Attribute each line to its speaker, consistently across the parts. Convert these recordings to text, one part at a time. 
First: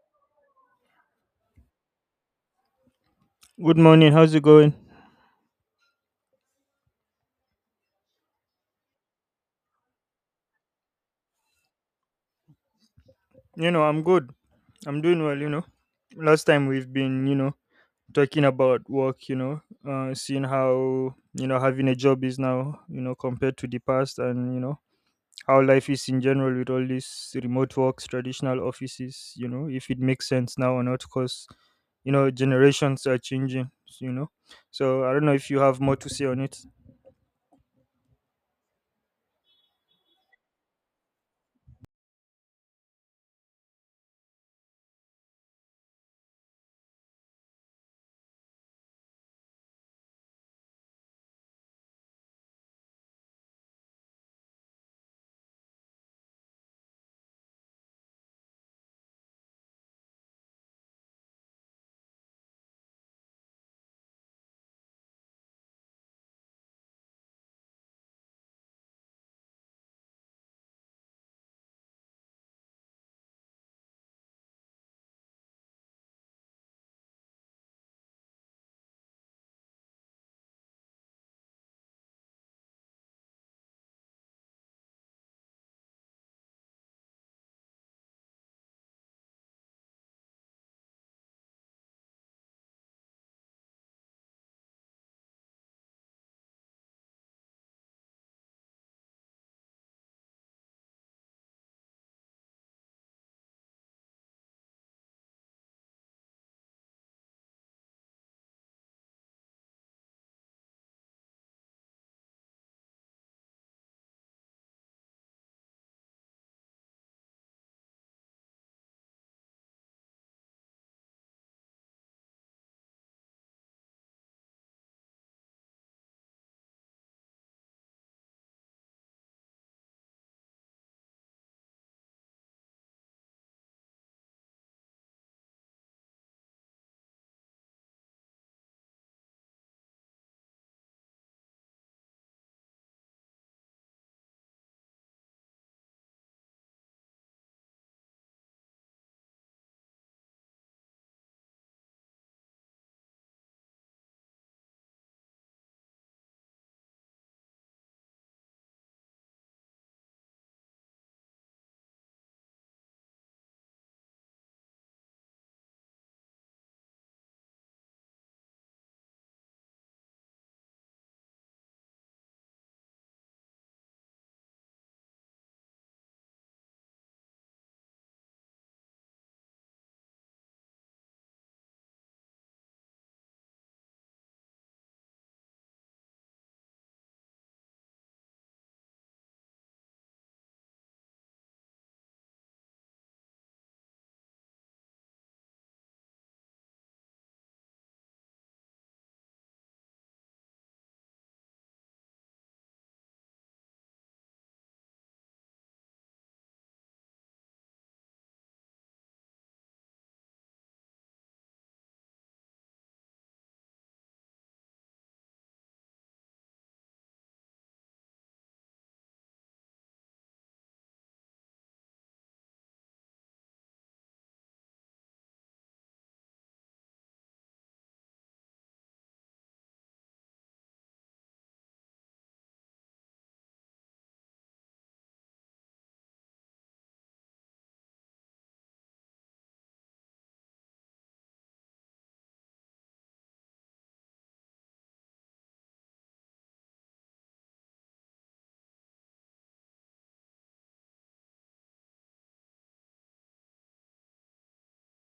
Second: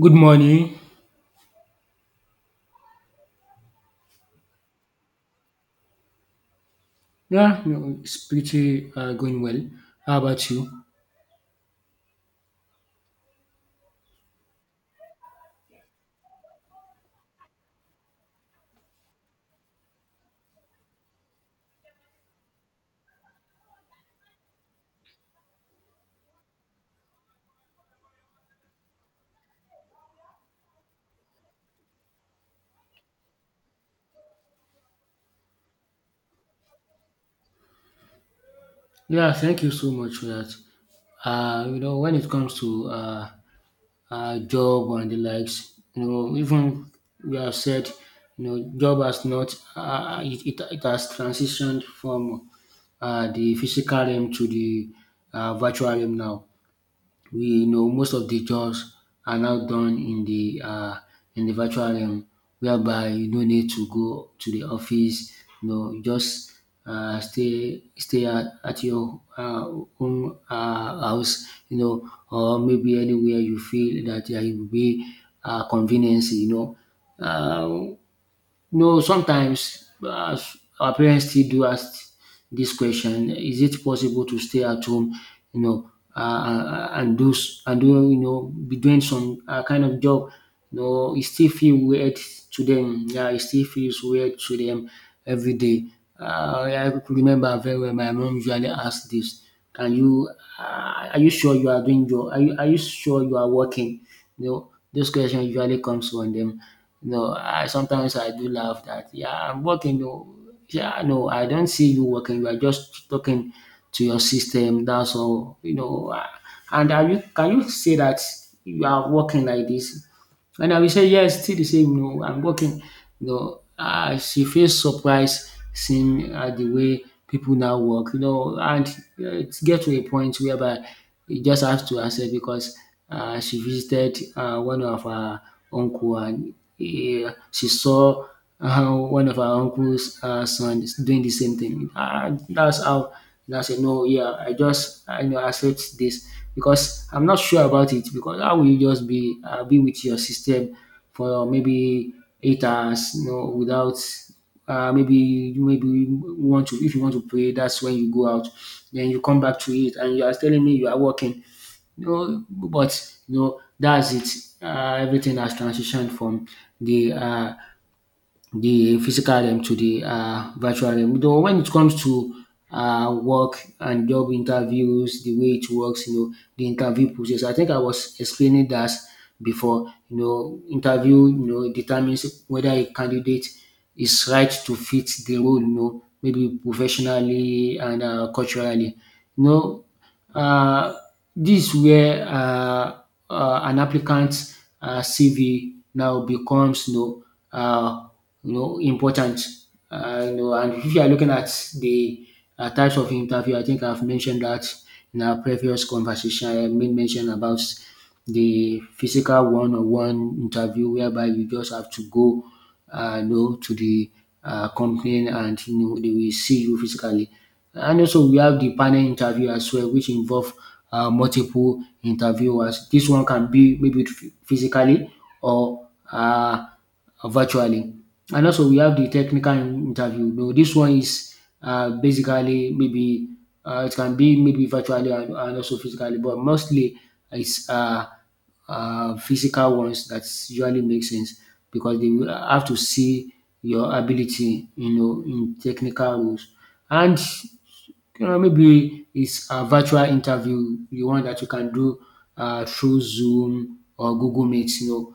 Speaker 1: Good morning.
Speaker 2: Good morning. How's it going?
Speaker 1: Yeah, you it's pretty going well. How about you?
Speaker 2: You know, I'm good. I'm doing well, you know. Last time we've been, you know, talking about work, you know, seeing how, you know, having a job is now, you know, compared to the past and, you know, how life is in general with all these remote works, traditional offices, you know, if it makes sense now or not, because, you know, generations are changing, you know. So I don't know if you have more to say on it.
Speaker 1: Yeah, thank you so much for that. You know, when it comes to job and the likes, you know, even we have said, you know, job has not, it has transitioned from the physical realm to the virtual realm now. We know most of the jobs are now done in the virtual realm, whereby you no need to go to the office. You know, you just stay at your own house. You know, or maybe anywhere you feel that there will be convenience. Uh, no, sometimes our parents still do ask this question: is it possible to stay at home, you know, and do and do you know be doing some kind of job? No, it still feels weird to them. Yeah, it still feels weird to them every day. I could remember very well. My mom usually asked this: can you? Are you sure you are doing your? Are you sure you are working? You know, this question usually comes from them. No, I sometimes I do laugh that yeah, I'm working. No, yeah, no, I don't see you working. You are just talking to your system. That's all, you know. Ah, and are you can you say that you are working like this? And I will say, yes, still the same. No, I'm working. She feels surprised seeing the way people now work, you know, and it get to a point whereby you just have to accept because she visited one of her uncle, and she saw how one of our uncle's son is doing the same thing. That's how. And I said, no, yeah, I you know accept this because I'm not sure about it, because how will you just be with your system for maybe 8 hours, you know, without maybe you want to, if you want to pray, that's when you go out. Then you come back to it, and you are telling me you are working. No, but you know, that's it. Everything has transitioned from the physical realm to the virtual realm. Though, when it comes to work and job interviews, the way it works, you know, the interview process. I think I was explaining that before. You know, interview, you know, determines whether a candidate is right to fit the role. You know, maybe professionally and culturally. You know, um this where an applicant's CV now becomes, you know, um important. And if you are looking at the types of interview, I think I've mentioned that in our previous conversation. I made mention about the physical one on one interview, whereby you just have to go you know, to the company, and you know, they will see you physically. And also we have the panel interview as well, which involve multiple interviewers. This one can be maybe physically or virtually. And also we have the technical interview. No, this one is basically maybe it can be maybe virtually and also physically, but mostly it's physical ones that usually make sense, because they will have to see your ability, you know, in technical rules. And you know, maybe it's a virtual interview, the one that you can do through Zoom or Google Meet, you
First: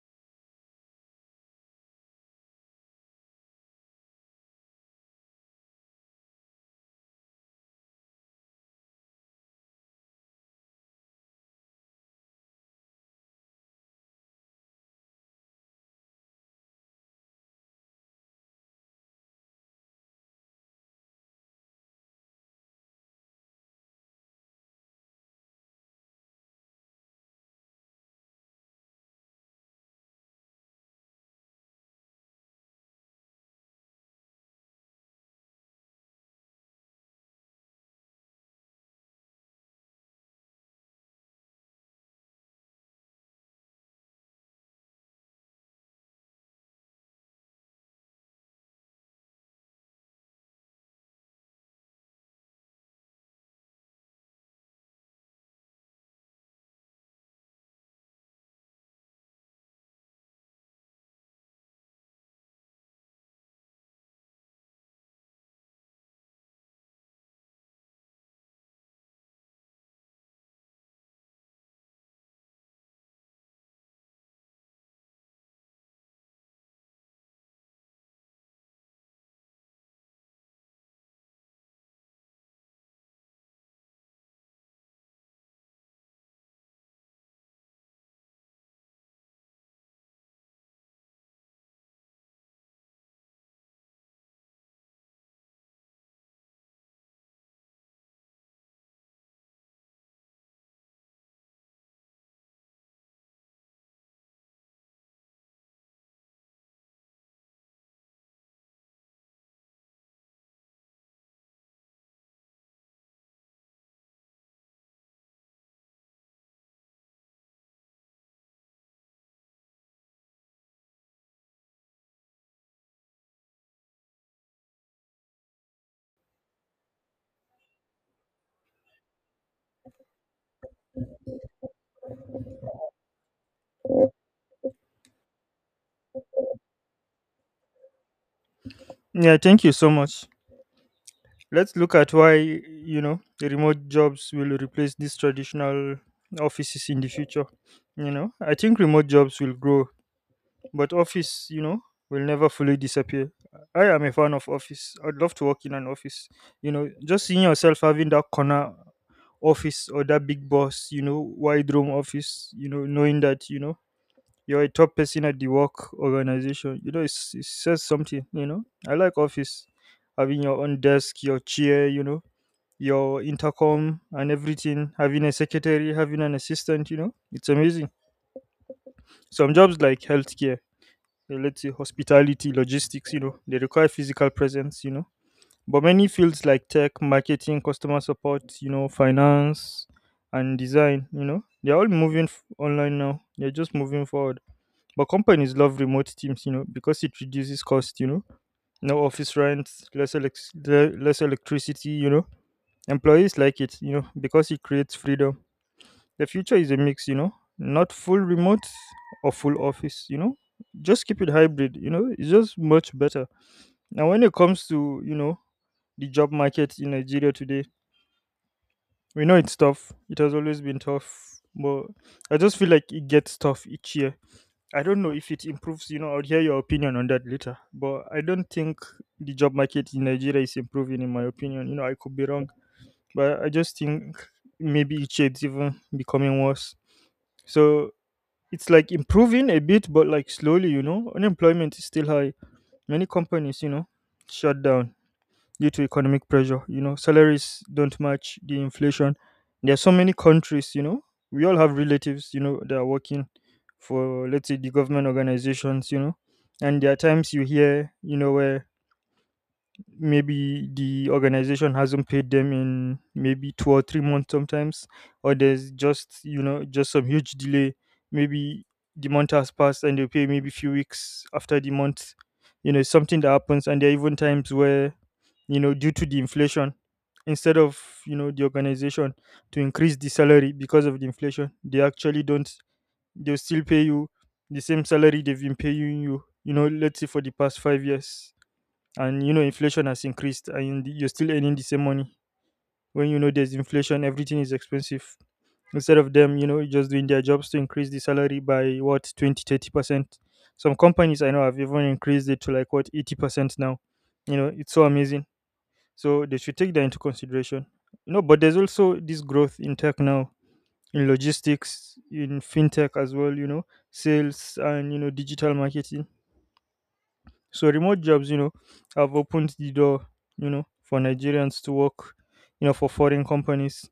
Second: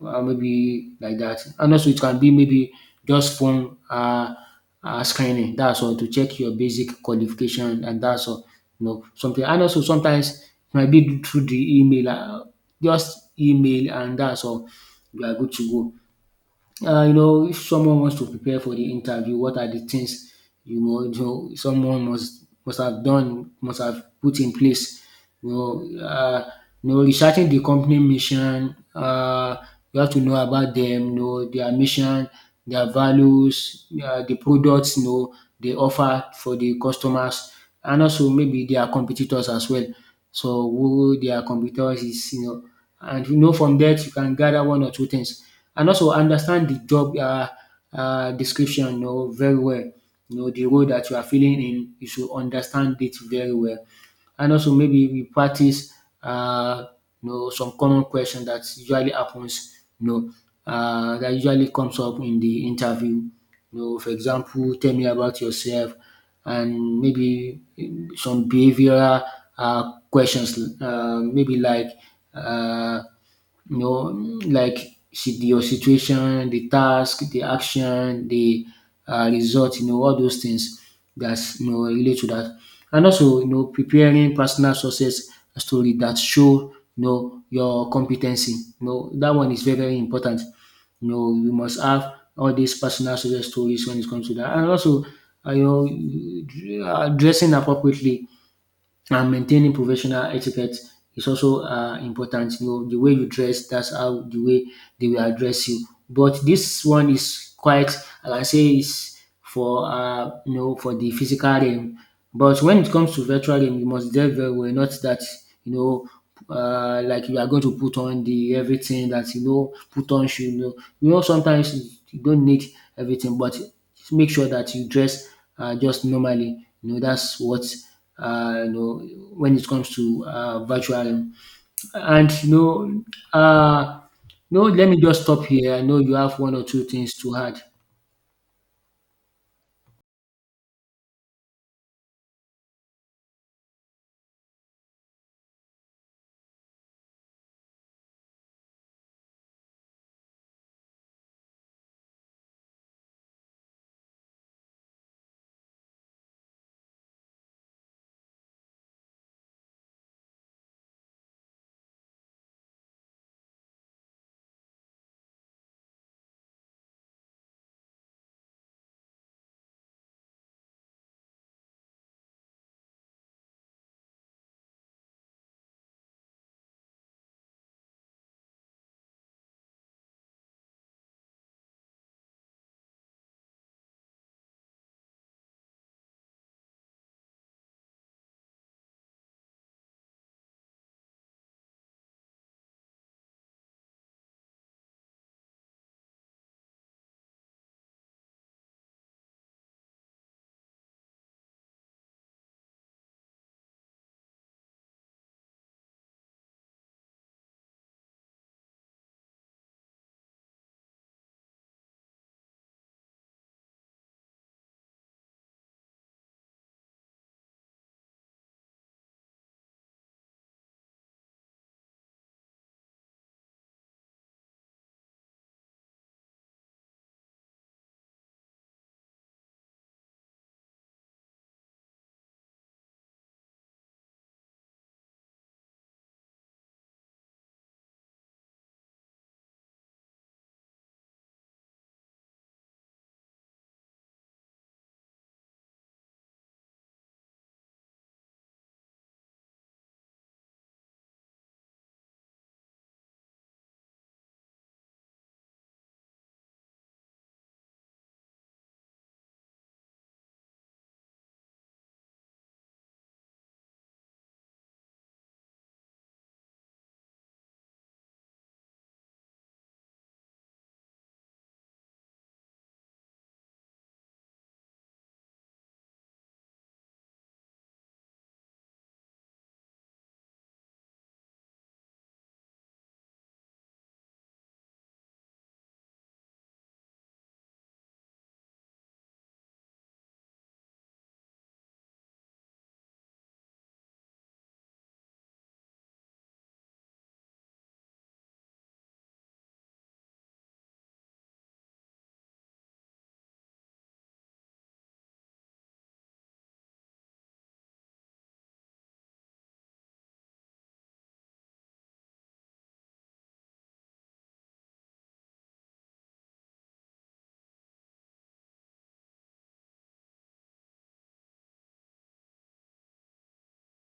Speaker 1: know, maybe like that. And also, it can be maybe just phone screening. That's all, to check your basic qualification, and that's all. You know, something. And also, sometimes it might be through the email, just email, and that's all. You are good to go. You know, if someone wants to prepare for the interview, what are the things, you know someone must have done, must have put in place? You know, uh, Researching the company mission. You have to know about them, you know their mission, their values, the products you know they offer for the customers, and also maybe their competitors as well. So who their competitors is, you know, and you know from that you can gather one or two things, and also understand the job description, you know, very well. You know the role that you are filling in, you should understand it very well. And also, maybe we practice uh, you know, some common question that usually happens, you know, that usually comes up in the interview. You know, for example, tell me about yourself, and maybe some behavioral questions, maybe like uh you know, like your situation, the task, the action, the result, you know, all those things that's you know relate to that. And also, you know, preparing personal success story that show you know your competency. You know, that one is very, very important. You know, you must have all these personal success stories when it comes to that. And also, you know, dressing appropriately and maintaining professional etiquette is also important. You know, the way you dress, that's how the way they will address you. But this one is quite, I can say, is for you know, for the physical realm. But when it comes to virtual realm, you must do very well. Not that you know. Like you are going to put on the everything that you know, put on shoe. You know sometimes you don't need everything, but make sure that you dress just normally. You know, that's what uh, you know, when it comes to virtual. And you know, uh, no, let me just stop here. I know you have one or two things to add.
Speaker 2: Yeah, thank you so much. Let's look at why, you know, the remote jobs will replace these traditional offices in the future. You know, I think remote jobs will grow, but office, you know, will never fully disappear. I am a fan of office. I'd love to work in an office. You know, just seeing yourself having that corner office or that big boss, you know, wide room office, you know, knowing that, you know, you're a top person at the work organization. You know, it's, it says something, you know. I like office. Having your own desk, your chair, you know, your intercom and everything. Having a secretary, having an assistant, you know. It's amazing. Some jobs like healthcare, let's say hospitality, logistics, you know, they require physical presence, you know. But many fields like tech, marketing, customer support, you know, finance, and design, you know, they're all moving online now. They're just moving forward, but companies love remote teams, you know, because it reduces cost, you know. No office rent, less, less electricity, you know. Employees like it, you know, because it creates freedom. The future is a mix, you know, not full remote or full office, you know. Just keep it hybrid, you know, it's just much better. Now, when it comes to, you know, the job market in Nigeria today, we know it's tough. It has always been tough, but I just feel like it gets tough each year. I don't know if it improves, you know. I'll hear your opinion on that later. But I don't think the job market in Nigeria is improving, in my opinion. You know, I could be wrong, but I just think maybe it shades even becoming worse. So it's like improving a bit, but like slowly, you know. Unemployment is still high. Many companies, you know, shut down due to economic pressure. You know, salaries don't match the inflation. There are so many countries, you know, we all have relatives, you know, that are working for, let's say, the government organizations, you know. And there are times you hear, you know, where maybe the organization hasn't paid them in maybe 2 or 3 months sometimes, or there's just you know just some huge delay. Maybe the month has passed and they pay maybe few weeks after the month, you know. It's something that happens. And there are even times where, you know, due to the inflation, instead of, you know, the organization to increase the salary because of the inflation, they actually don't. They'll still pay you the same salary they've been paying you, you know, let's say for the past 5 years. And, you know, inflation has increased and you're still earning the same money, when, you know, there's inflation, everything is expensive. Instead of them, you know, just doing their jobs to increase the salary by, what, 20 30%? Some companies I know have even increased it to, like, what, 80% now, you know. It's so amazing. So they should take that into consideration, you know. But there's also this growth in tech now, in logistics, in fintech as well, you know, sales and, you know, digital marketing. So remote jobs, you know, have opened the door, you know, for Nigerians to work, you know, for foreign companies.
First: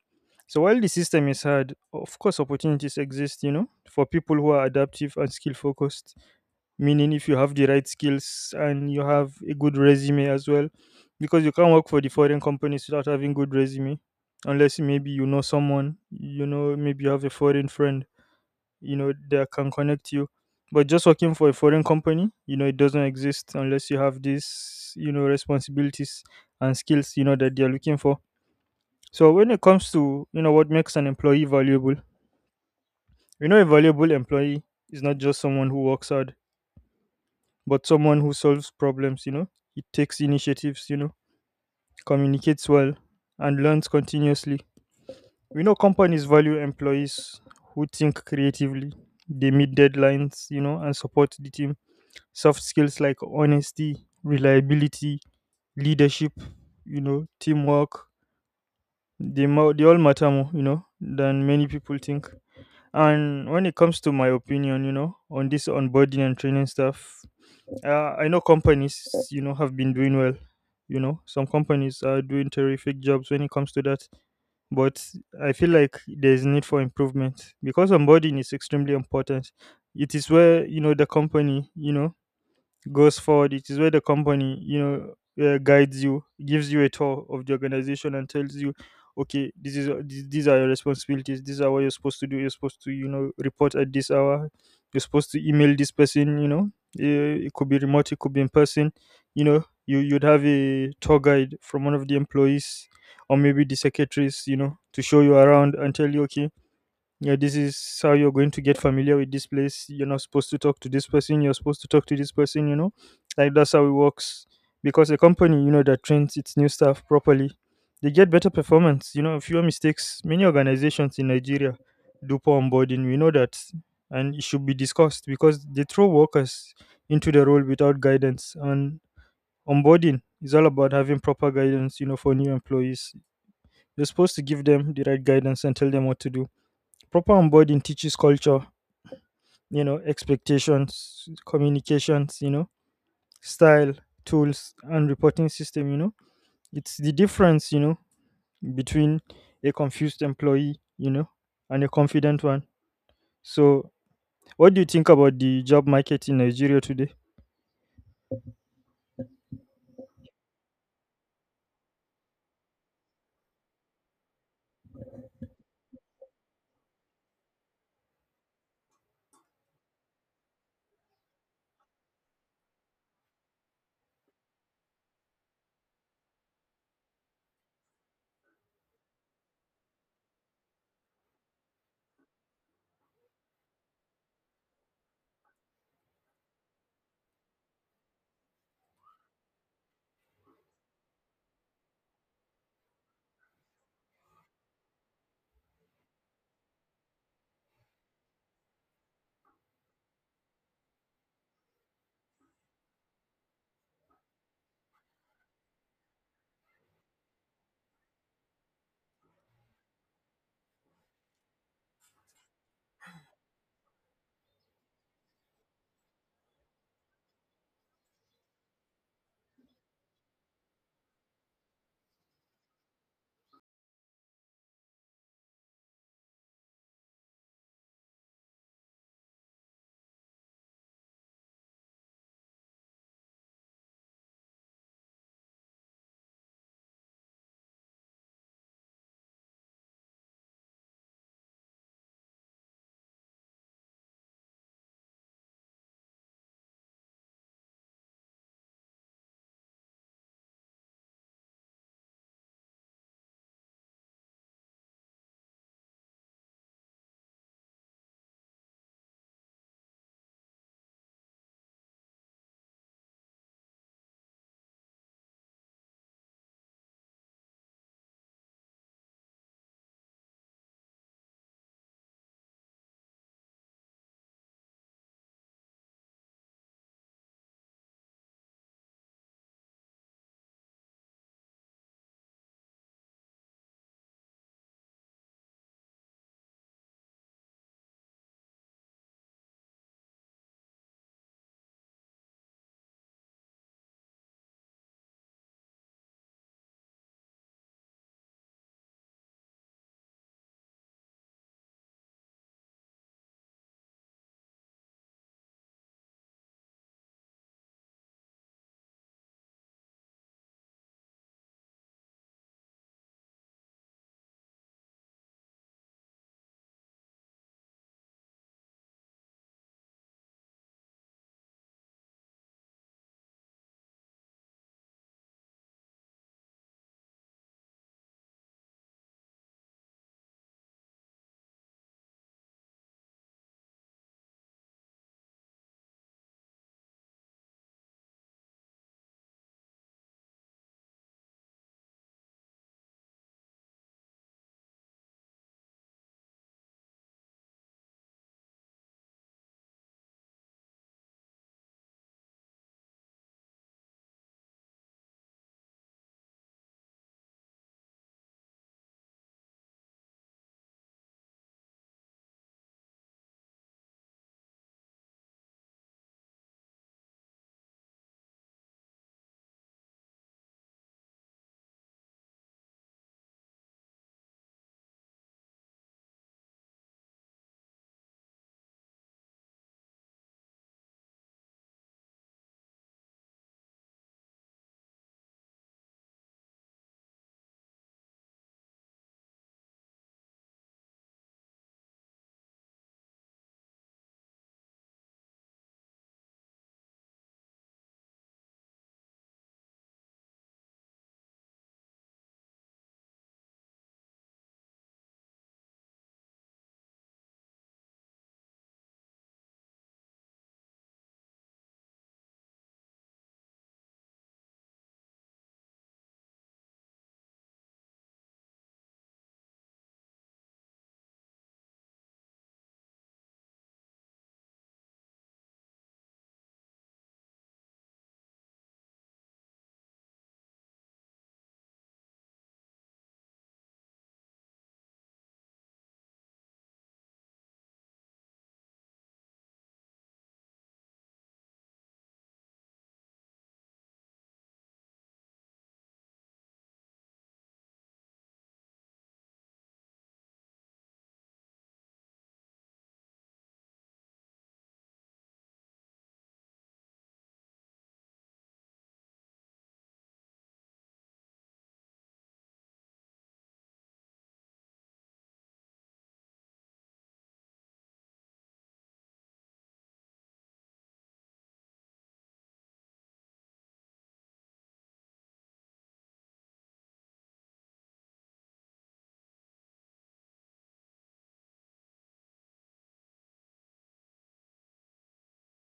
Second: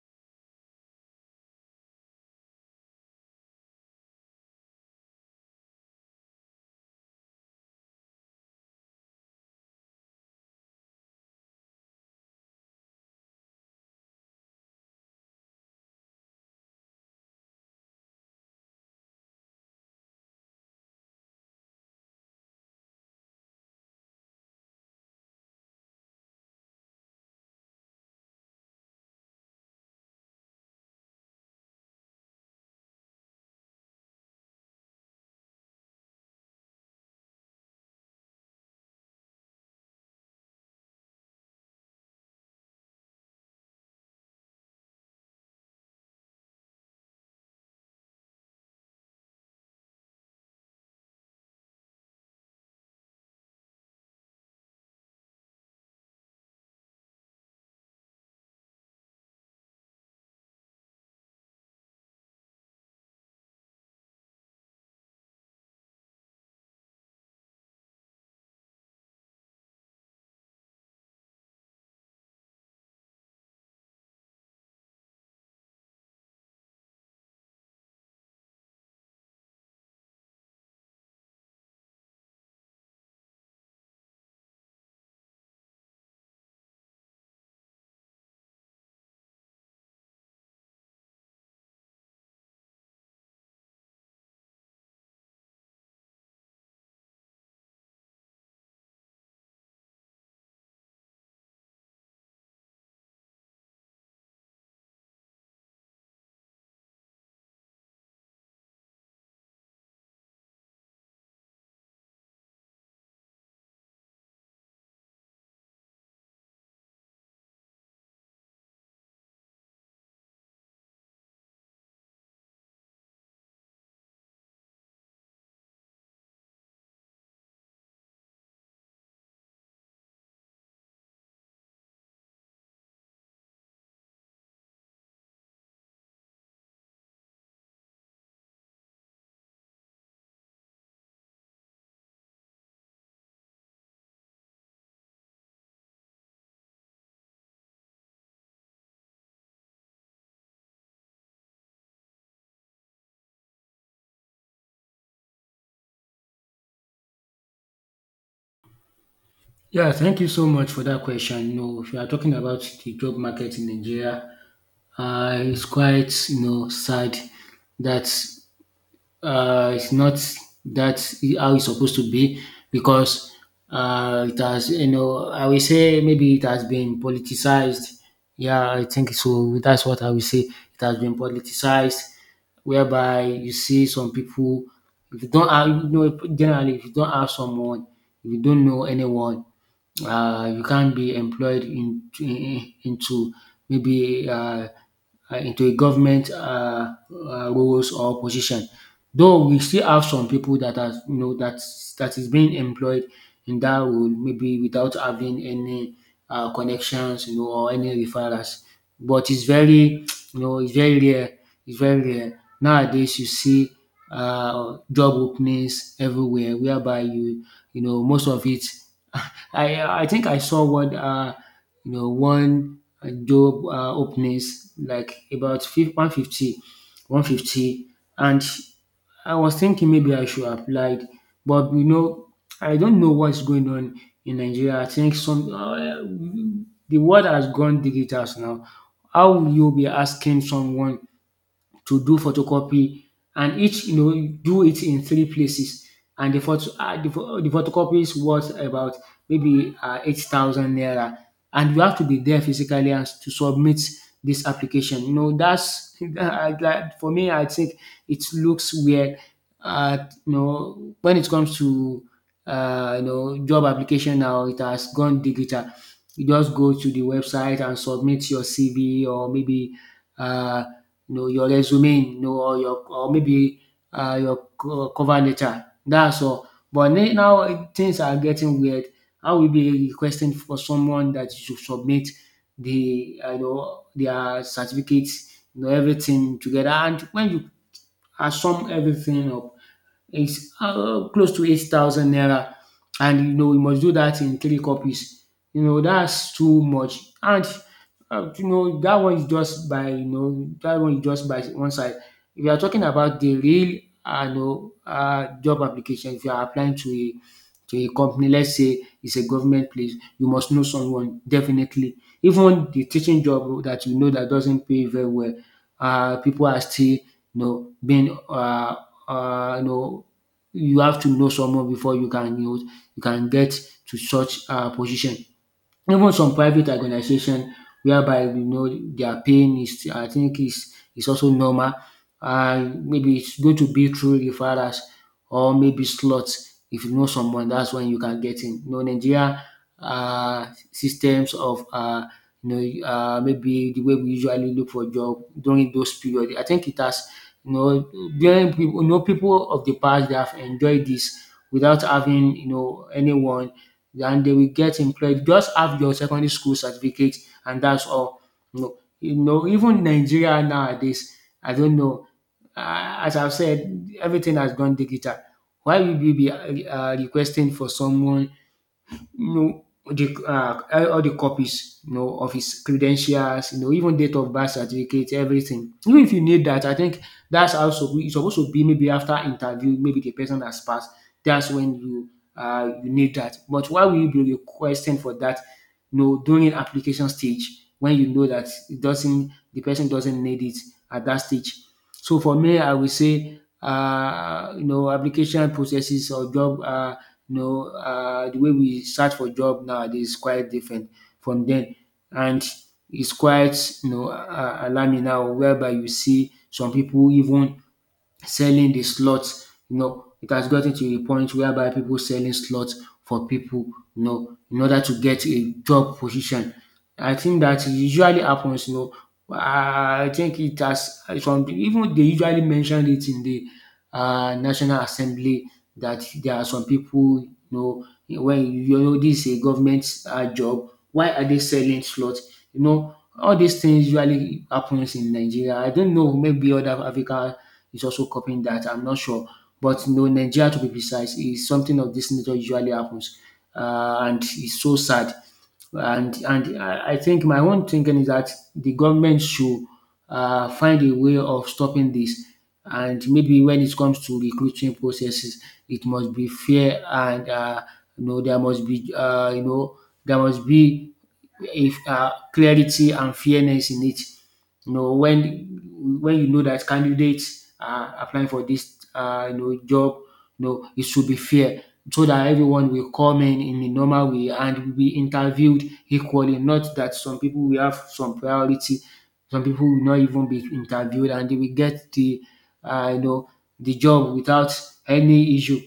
Speaker 2: So while the system is hard, of course opportunities exist, you know, for people who are adaptive and skill focused. Meaning if you have the right skills and you have a good resume as well. Because you can't work for the foreign companies without having good resume. Unless maybe you know someone, you know, maybe you have a foreign friend, you know, that can connect you. But just working for a foreign company, you know, it doesn't exist unless you have these, you know, responsibilities and skills, you know, that they're looking for. So when it comes to, you know, what makes an employee valuable, you know, a valuable employee is not just someone who works hard, but someone who solves problems, you know. It takes initiatives, you know, communicates well, and learns continuously. We know companies value employees who think creatively. They meet deadlines, you know, and support the team. Soft skills like honesty, reliability, leadership, you know, teamwork, they, they all matter more, you know, than many people think. And when it comes to my opinion, you know, on this onboarding and training stuff, I know companies, you know, have been doing well. You know, some companies are doing terrific jobs when it comes to that. But I feel like there's need for improvement because onboarding is extremely important. It is where, you know, the company, you know, goes forward. It is where the company, you know, guides you, gives you a tour of the organization, and tells you, okay, this is these are your responsibilities. These are what you're supposed to do. You're supposed to, you know, report at this hour. You're supposed to email this person. You know, it could be remote, it could be in person. You know, you'd have a tour guide from one of the employees or maybe the secretaries, you know, to show you around and tell you, okay, yeah, this is how you're going to get familiar with this place. You're not supposed to talk to this person. You're supposed to talk to this person. You know, like that's how it works. Because a company, you know, that trains its new staff properly, they get better performance. You know, fewer mistakes. Many organizations in Nigeria do poor onboarding. We know that, and it should be discussed because they throw workers into the role without guidance. And onboarding is all about having proper guidance. You know, for new employees, you're supposed to give them the right guidance and tell them what to do. Proper onboarding teaches culture, you know, expectations, communications, you know, style, tools, and reporting system, you know. It's the difference, you know, between a confused employee, you know, and a confident one. So, what do you think about the job market in Nigeria today?
Speaker 1: Yeah, thank you so much for that question. You know, if you are talking about the job market in Nigeria, it's quite you know sad that it's not that how it's supposed to be, because it has, you know, I will say maybe it has been politicized. Yeah, I think so. That's what I will say. It has been politicized, whereby you see some people, if you don't have, you know, generally, if you don't have someone, if you don't know anyone, you can't be employed into maybe into a government roles or position. Though, we still have some people that are you know that is being employed in that role, maybe without having any connections, you know, or any referrals. But it's very you know, it's very rare. It's very rare nowadays. You see job openings everywhere, whereby you you know most of it. I think I saw what one job openings like about 150, 150, and I was thinking maybe I should apply, but you know I don't know what's going on in Nigeria. I think some the world has gone digital now. How will you be asking someone to do photocopy, and each you know do it in three places, and the the photocopy is worth about maybe 8000 naira, and you have to be there physically and to submit this application, you know. That's for me, I think it looks weird. uh, you know, when it comes to you know job application, now it has gone digital. You just go to the website and submit your CV, or maybe uh, you know, your resume, you know, or your, or maybe your cover letter. That's all. But now things are getting weird. I will be requesting for someone that you should submit the you know their certificates, you know, everything together. And when you are sum everything up, it's close to 8,000 naira, and you know you must do that in three copies. You know, that's too much. And you know, that one is just by you know that one is just by one side. If you are talking about the real job application, if you are applying to a company, let's say it's a government place, you must know someone definitely. Even the teaching job that you know that doesn't pay very well, people are still you know being you know, you have to know someone before you can you know you can get to such position. Even some private organization whereby their paying is, I think, is also normal, and maybe it's going to be through referrals or maybe slots. If you know someone, that's when you can get in. Nigeria, systems of, maybe the way we usually look for job during those period. I think it has. you know During people you know people of the past, they have enjoyed this without having, anyone, and they will get employed. Just have your secondary school certificate, and that's all. Even Nigeria nowadays, I don't know. As I've said, everything has gone digital. Why will you be requesting for someone, you know, the, all the copies, of his credentials, even date of birth certificate, everything. Even if you need that, I think that's also it's supposed to be. Maybe after interview, maybe the person has passed. That's when you need that. But why will you be requesting for that? During application stage, when you know that it doesn't the person doesn't need it at that stage. So for me, I will say, application processes or job, the way we search for job nowadays is quite different from then, and it's quite alarming now, whereby you see some people even selling the slots. It has gotten to a point whereby people selling slots for people, in order to get a job position. I think that usually happens. I think it has some, even they usually mentioned it in the National Assembly, that there are some people, you know, when you know this is a government job, why are they selling slots? All these things usually happens in Nigeria. I don't know, maybe other African is also copying that. I'm not sure, but no, Nigeria to be precise is something of this nature usually happens, and it's so sad, and I think my own thinking is that the government should find a way of stopping this. And maybe when it comes to recruiting processes, it must be fair, and there must be, there must be if clarity and fairness in it. You know when when you know that candidates are applying for this job, you know it should be fair so that everyone will come in a normal way and will be interviewed equally. Not that some people will have some priority, some people will not even be interviewed, and they will get the you know the job without any issue.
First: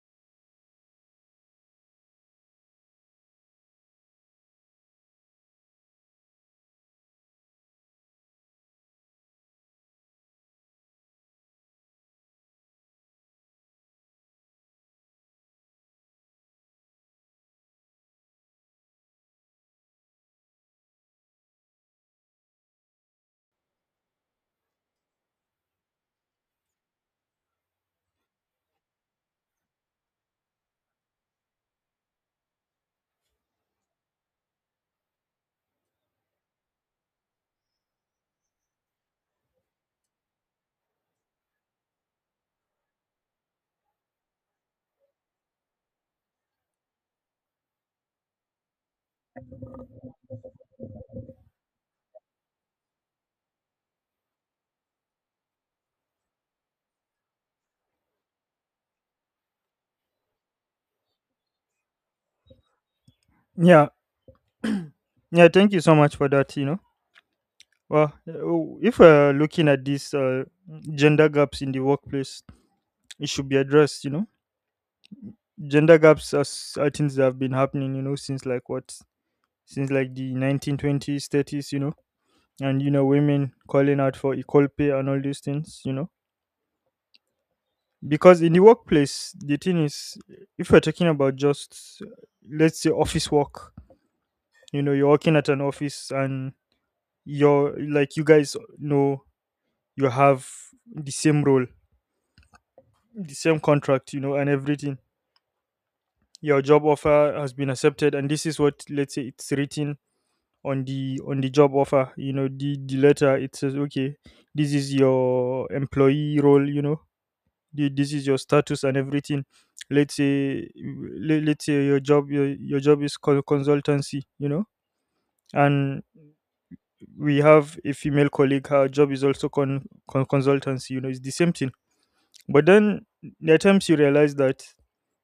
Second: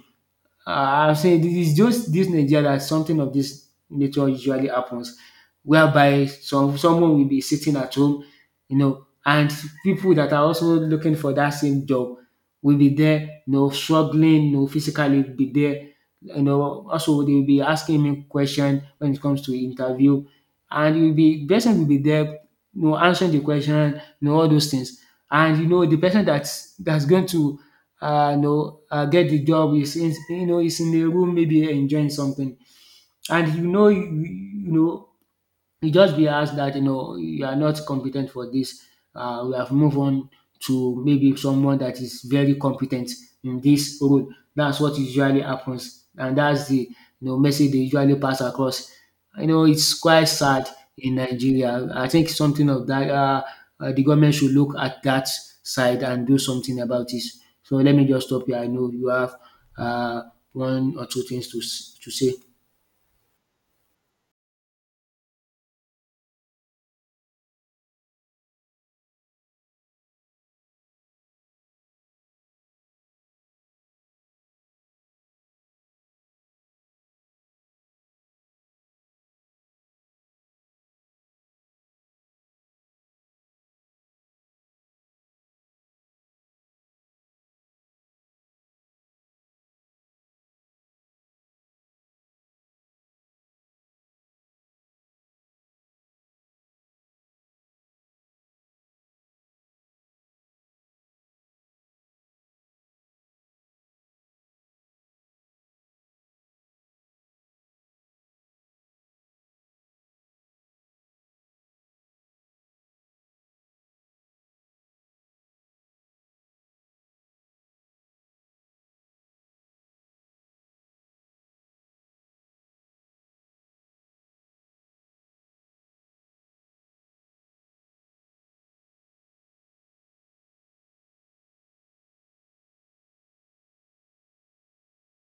Speaker 1: I say it is just this Nigeria that something of this nature usually happens, whereby someone will be sitting at home, and people that are also looking for that same job will be there, struggling, physically be there, also they will be asking me question when it comes to interview, and you'll be person will be there, answering the question, all those things, and the person that's going to get the job is you know is in a room maybe enjoying something, and you just be asked that you are not competent for this. We have moved on to maybe someone that is very competent in this role. That's what usually happens, and that's the message they usually pass across. It's quite sad in Nigeria. I think something of that the government should look at that side and do something about it. So let me just stop here. I know you have one or two things to say.
Speaker 2: Yeah, yeah, thank you so much for that, you know. Well, if we're looking at these gender gaps in the workplace, it should be addressed, you know. Gender gaps are, are things that have been happening, you know, since like what, since like the 1920s 30s, you know. And, you know, women calling out for equal pay and all these things, you know. Because in the workplace the thing is, if we're talking about just, let's say, office work, you know, you're working at an office and you're like you guys know, you have the same role, the same contract, you know, and everything. Your job offer has been accepted and this is what, let's say, it's written on the job offer, you know. The letter, it says, okay, this is your employee role, you know. This is your status and everything. Let's say, let's say your job, your job is called consultancy, you know. And we have a female colleague, her job is also consultancy, you know, it's the same thing. But then there are times you realize that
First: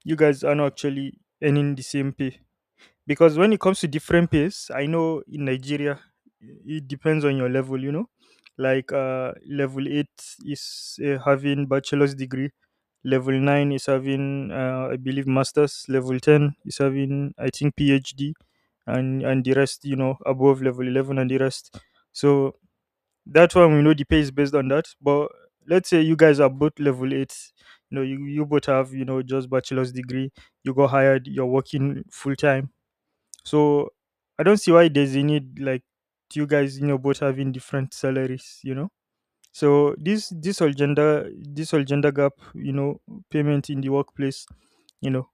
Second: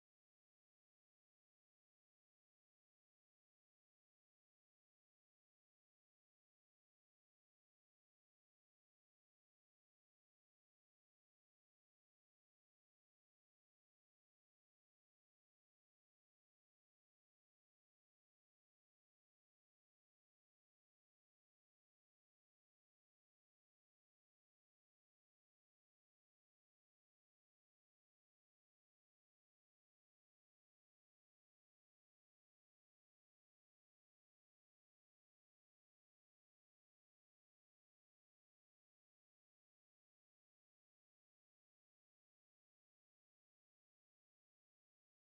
Speaker 2: you guys are not actually earning the same pay. Because when it comes to different pays, I know in Nigeria it depends on your level, you know. Like, level 8 is, having bachelor's degree. Level 9 is having, I believe masters. Level 10 is having, I think, PhD. And the rest, you know, above level 11 and the rest. So that one, we know the pay is based on that. But let's say you guys are both level 8, you know. You both have, you know, just bachelor's degree. You go hired, you're working full time. So I don't see why there's a need, like, you guys, you know, both having different salaries, you know. So this this whole gender gap, you know, payment in the workplace, you know,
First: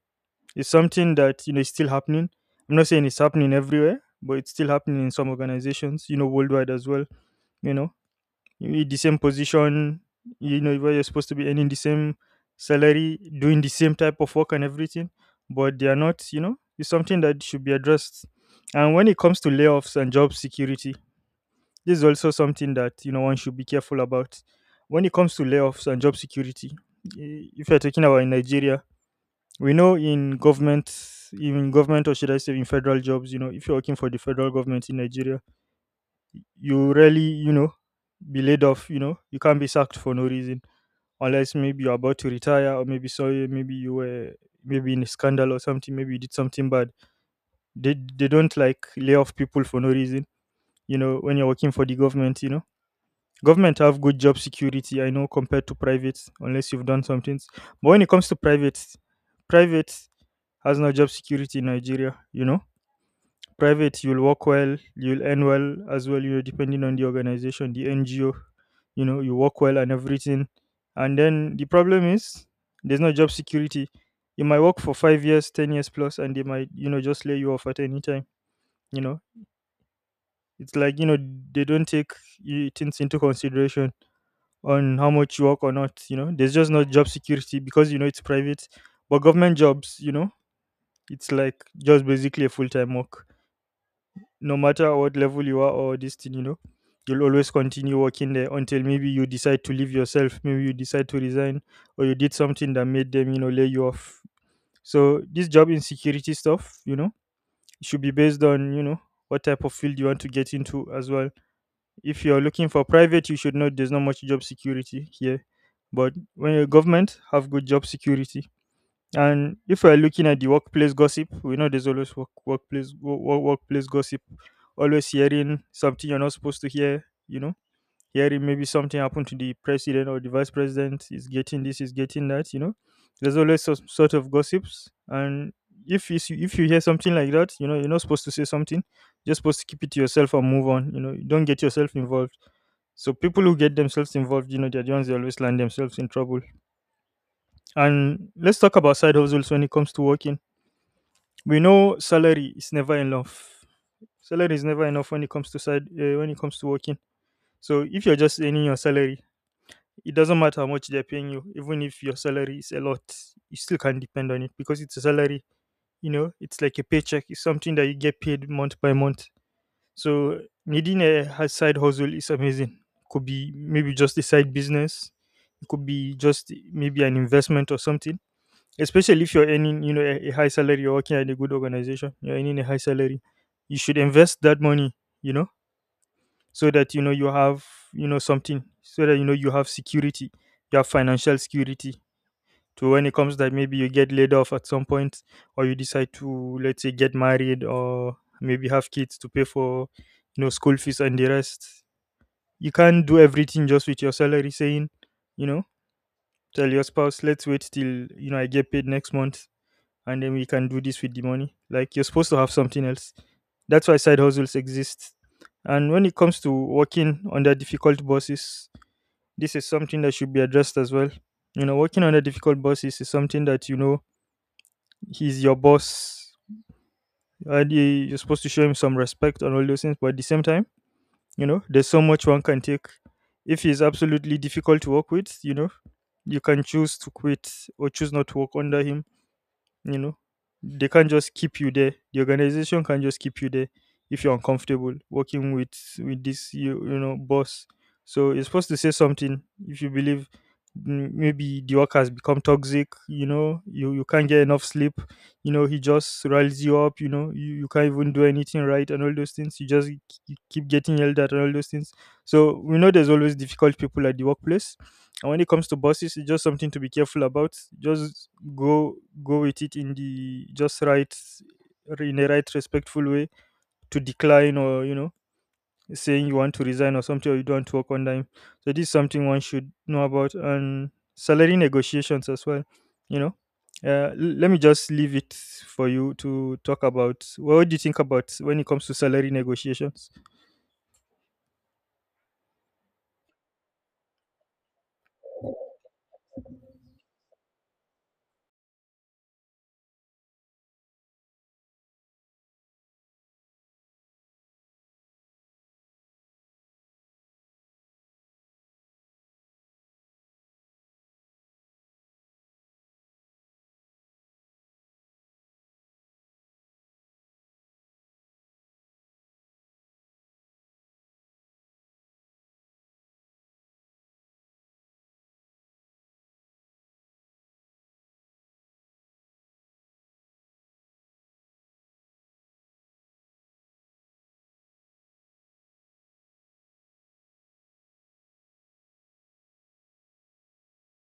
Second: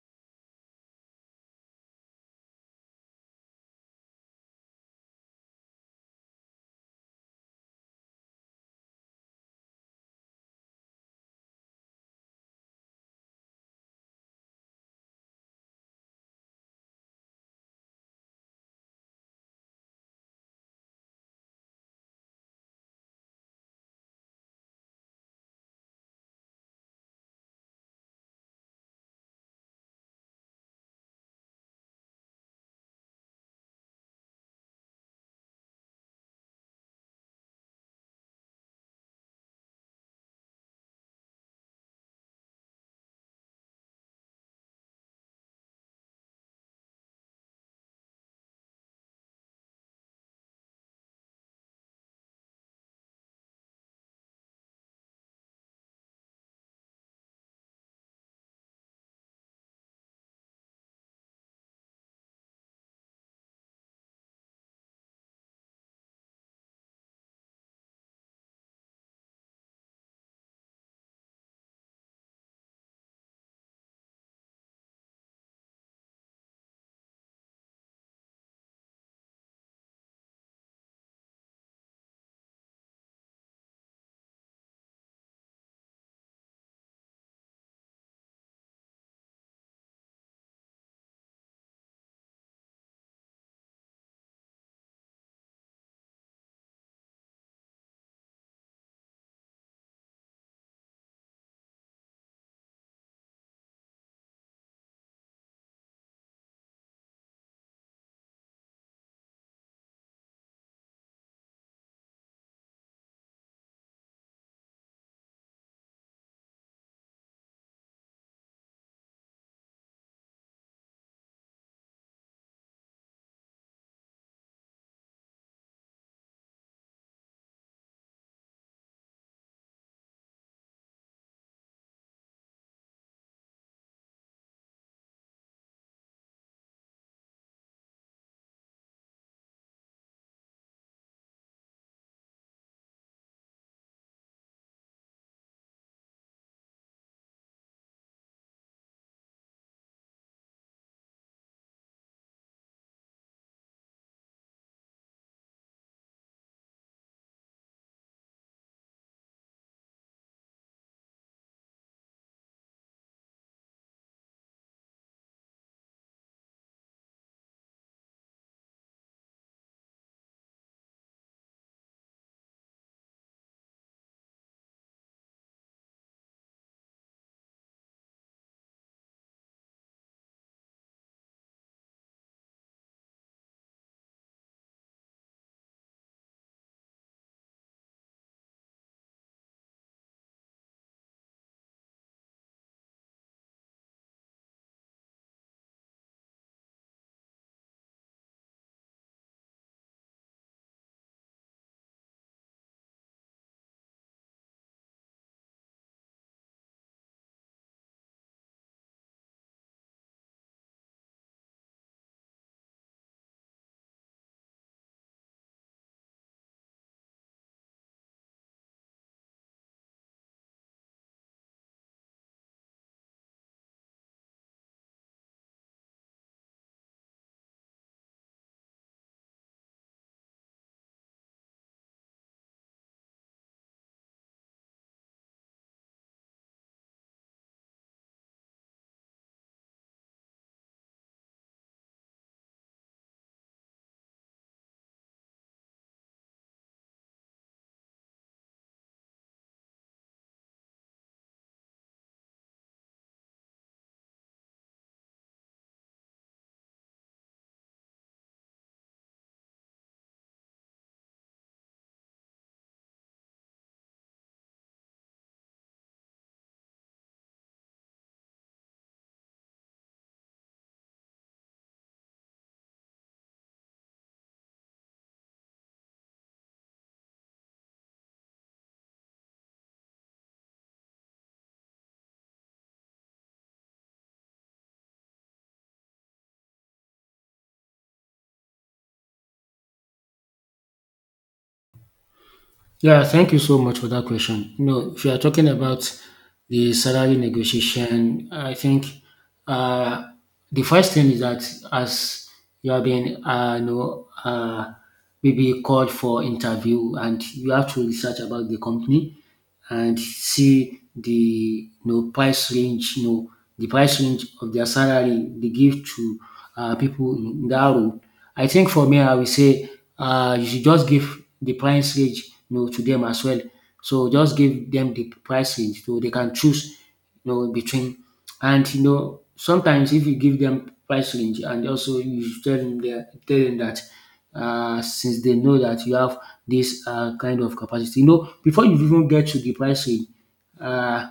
Speaker 2: is something that, you know, is still happening. I'm not saying it's happening everywhere, but it's still happening in some organizations, you know, worldwide as well. You know, you eat the same position, where you're supposed to be earning the same salary, doing the same type of work and everything, but they are not. It's something that should be addressed. And when it comes to layoffs and job security, this is also something that, one should be careful about. When it comes to layoffs and job security, if you're talking about in Nigeria, we know in government, even government, or should I say in federal jobs, if you're working for the federal government in Nigeria, you really, be laid off. You can't be sacked for no reason unless maybe you're about to retire, or maybe, sorry, maybe you were maybe in a scandal or something, maybe you did something bad. They don't like lay off people for no reason, when you're working for the government. Government have good job security, I know, compared to private, unless you've done some things. But when it comes to private, private has no job security in Nigeria. Private, you'll work well, you'll earn well as well, depending on the organization, the NGO. You work well and everything, and then the problem is there's no job security. You might work for 5 years, 10 years plus, and they might just lay you off at any time. you know it's like, they don't take things into consideration on how much you work or not. There's just no job security because it's private. But government jobs, it's like just basically a full-time work, no matter what level you are or this thing. You'll always continue working there until maybe you decide to leave yourself, maybe you decide to resign, or you did something that made them, lay you off. So this job insecurity stuff, should be based on, what type of field you want to get into as well. If you're looking for private, you should know there's not much job security here. But when you're government, have good job security. And if we're looking at the workplace gossip, we know there's always workplace gossip, always hearing something you're not supposed to hear. Hearing maybe something happened to the president, or the vice president is getting this, is getting that. There's always some sort of gossips, and if you hear something like that, you know you're not supposed to say something. You're supposed to keep it to yourself and move on. Don't get yourself involved. So people who get themselves involved, they're the ones that always land themselves in trouble. And let's talk about side hustles. When it comes to working, we know salary is never enough. Salary is never enough when it comes to side when it comes to working. So if you're just earning your salary, it doesn't matter how much they're paying you. Even if your salary is a lot, you still can't depend on it because it's a salary. It's like a paycheck. It's something that you get paid month by month. So needing a side hustle is amazing. Could be maybe just a side business. It could be just maybe an investment or something. Especially if you're earning, a high salary, you're working at a good organization, you're earning a high salary, you should invest that money, you know, so that you know you have, something, so that you know you have security, you have financial security. To when it comes that maybe you get laid off at some point, or you decide to, let's say, get married, or maybe have kids to pay for, school fees and the rest. You can't do everything just with your salary, saying, you know, tell your spouse, let's wait till you know I get paid next month, and then we can do this with the money. Like you're supposed to have something else. That's why side hustles exist. And when it comes to working under difficult bosses, this is something that should be addressed as well. Working under difficult bosses is something that, he's your boss, and you're supposed to show him some respect and all those things. But at the same time, there's so much one can take. If he's absolutely difficult to work with, you can choose to quit or choose not to work under him. You know, they can't just keep you there. The organization can't just keep you there if you're uncomfortable working with this boss. So you're supposed to say something if you believe maybe the work has become toxic. You can't get enough sleep. He just riles you up. You can't even do anything right and all those things. You just keep getting yelled at and all those things. So we know there's always difficult people at the workplace. And when it comes to buses, it's just something to be careful about. Just go go with it in the right respectful way to decline, or saying you want to resign or something, or you don't want to work on time. So this is something one should know about. And salary negotiations as well. You know, let me just leave it for you to talk about what do you think about when it comes to salary negotiations.
Speaker 1: Yeah, thank you so much for that question. No, if you are talking about the salary negotiation, I think, uh, the first thing is that, as you have been, maybe called for interview, and you have to research about the company and see the, price range, the price range of their salary they give to people in that role. I think for me, I will say you should just give the price range, to them as well. So just give them the price range so they can choose, in between. And sometimes if you give them price range and also you tell them that, since they know that you have this kind of capacity, before you even get to the price range, uh,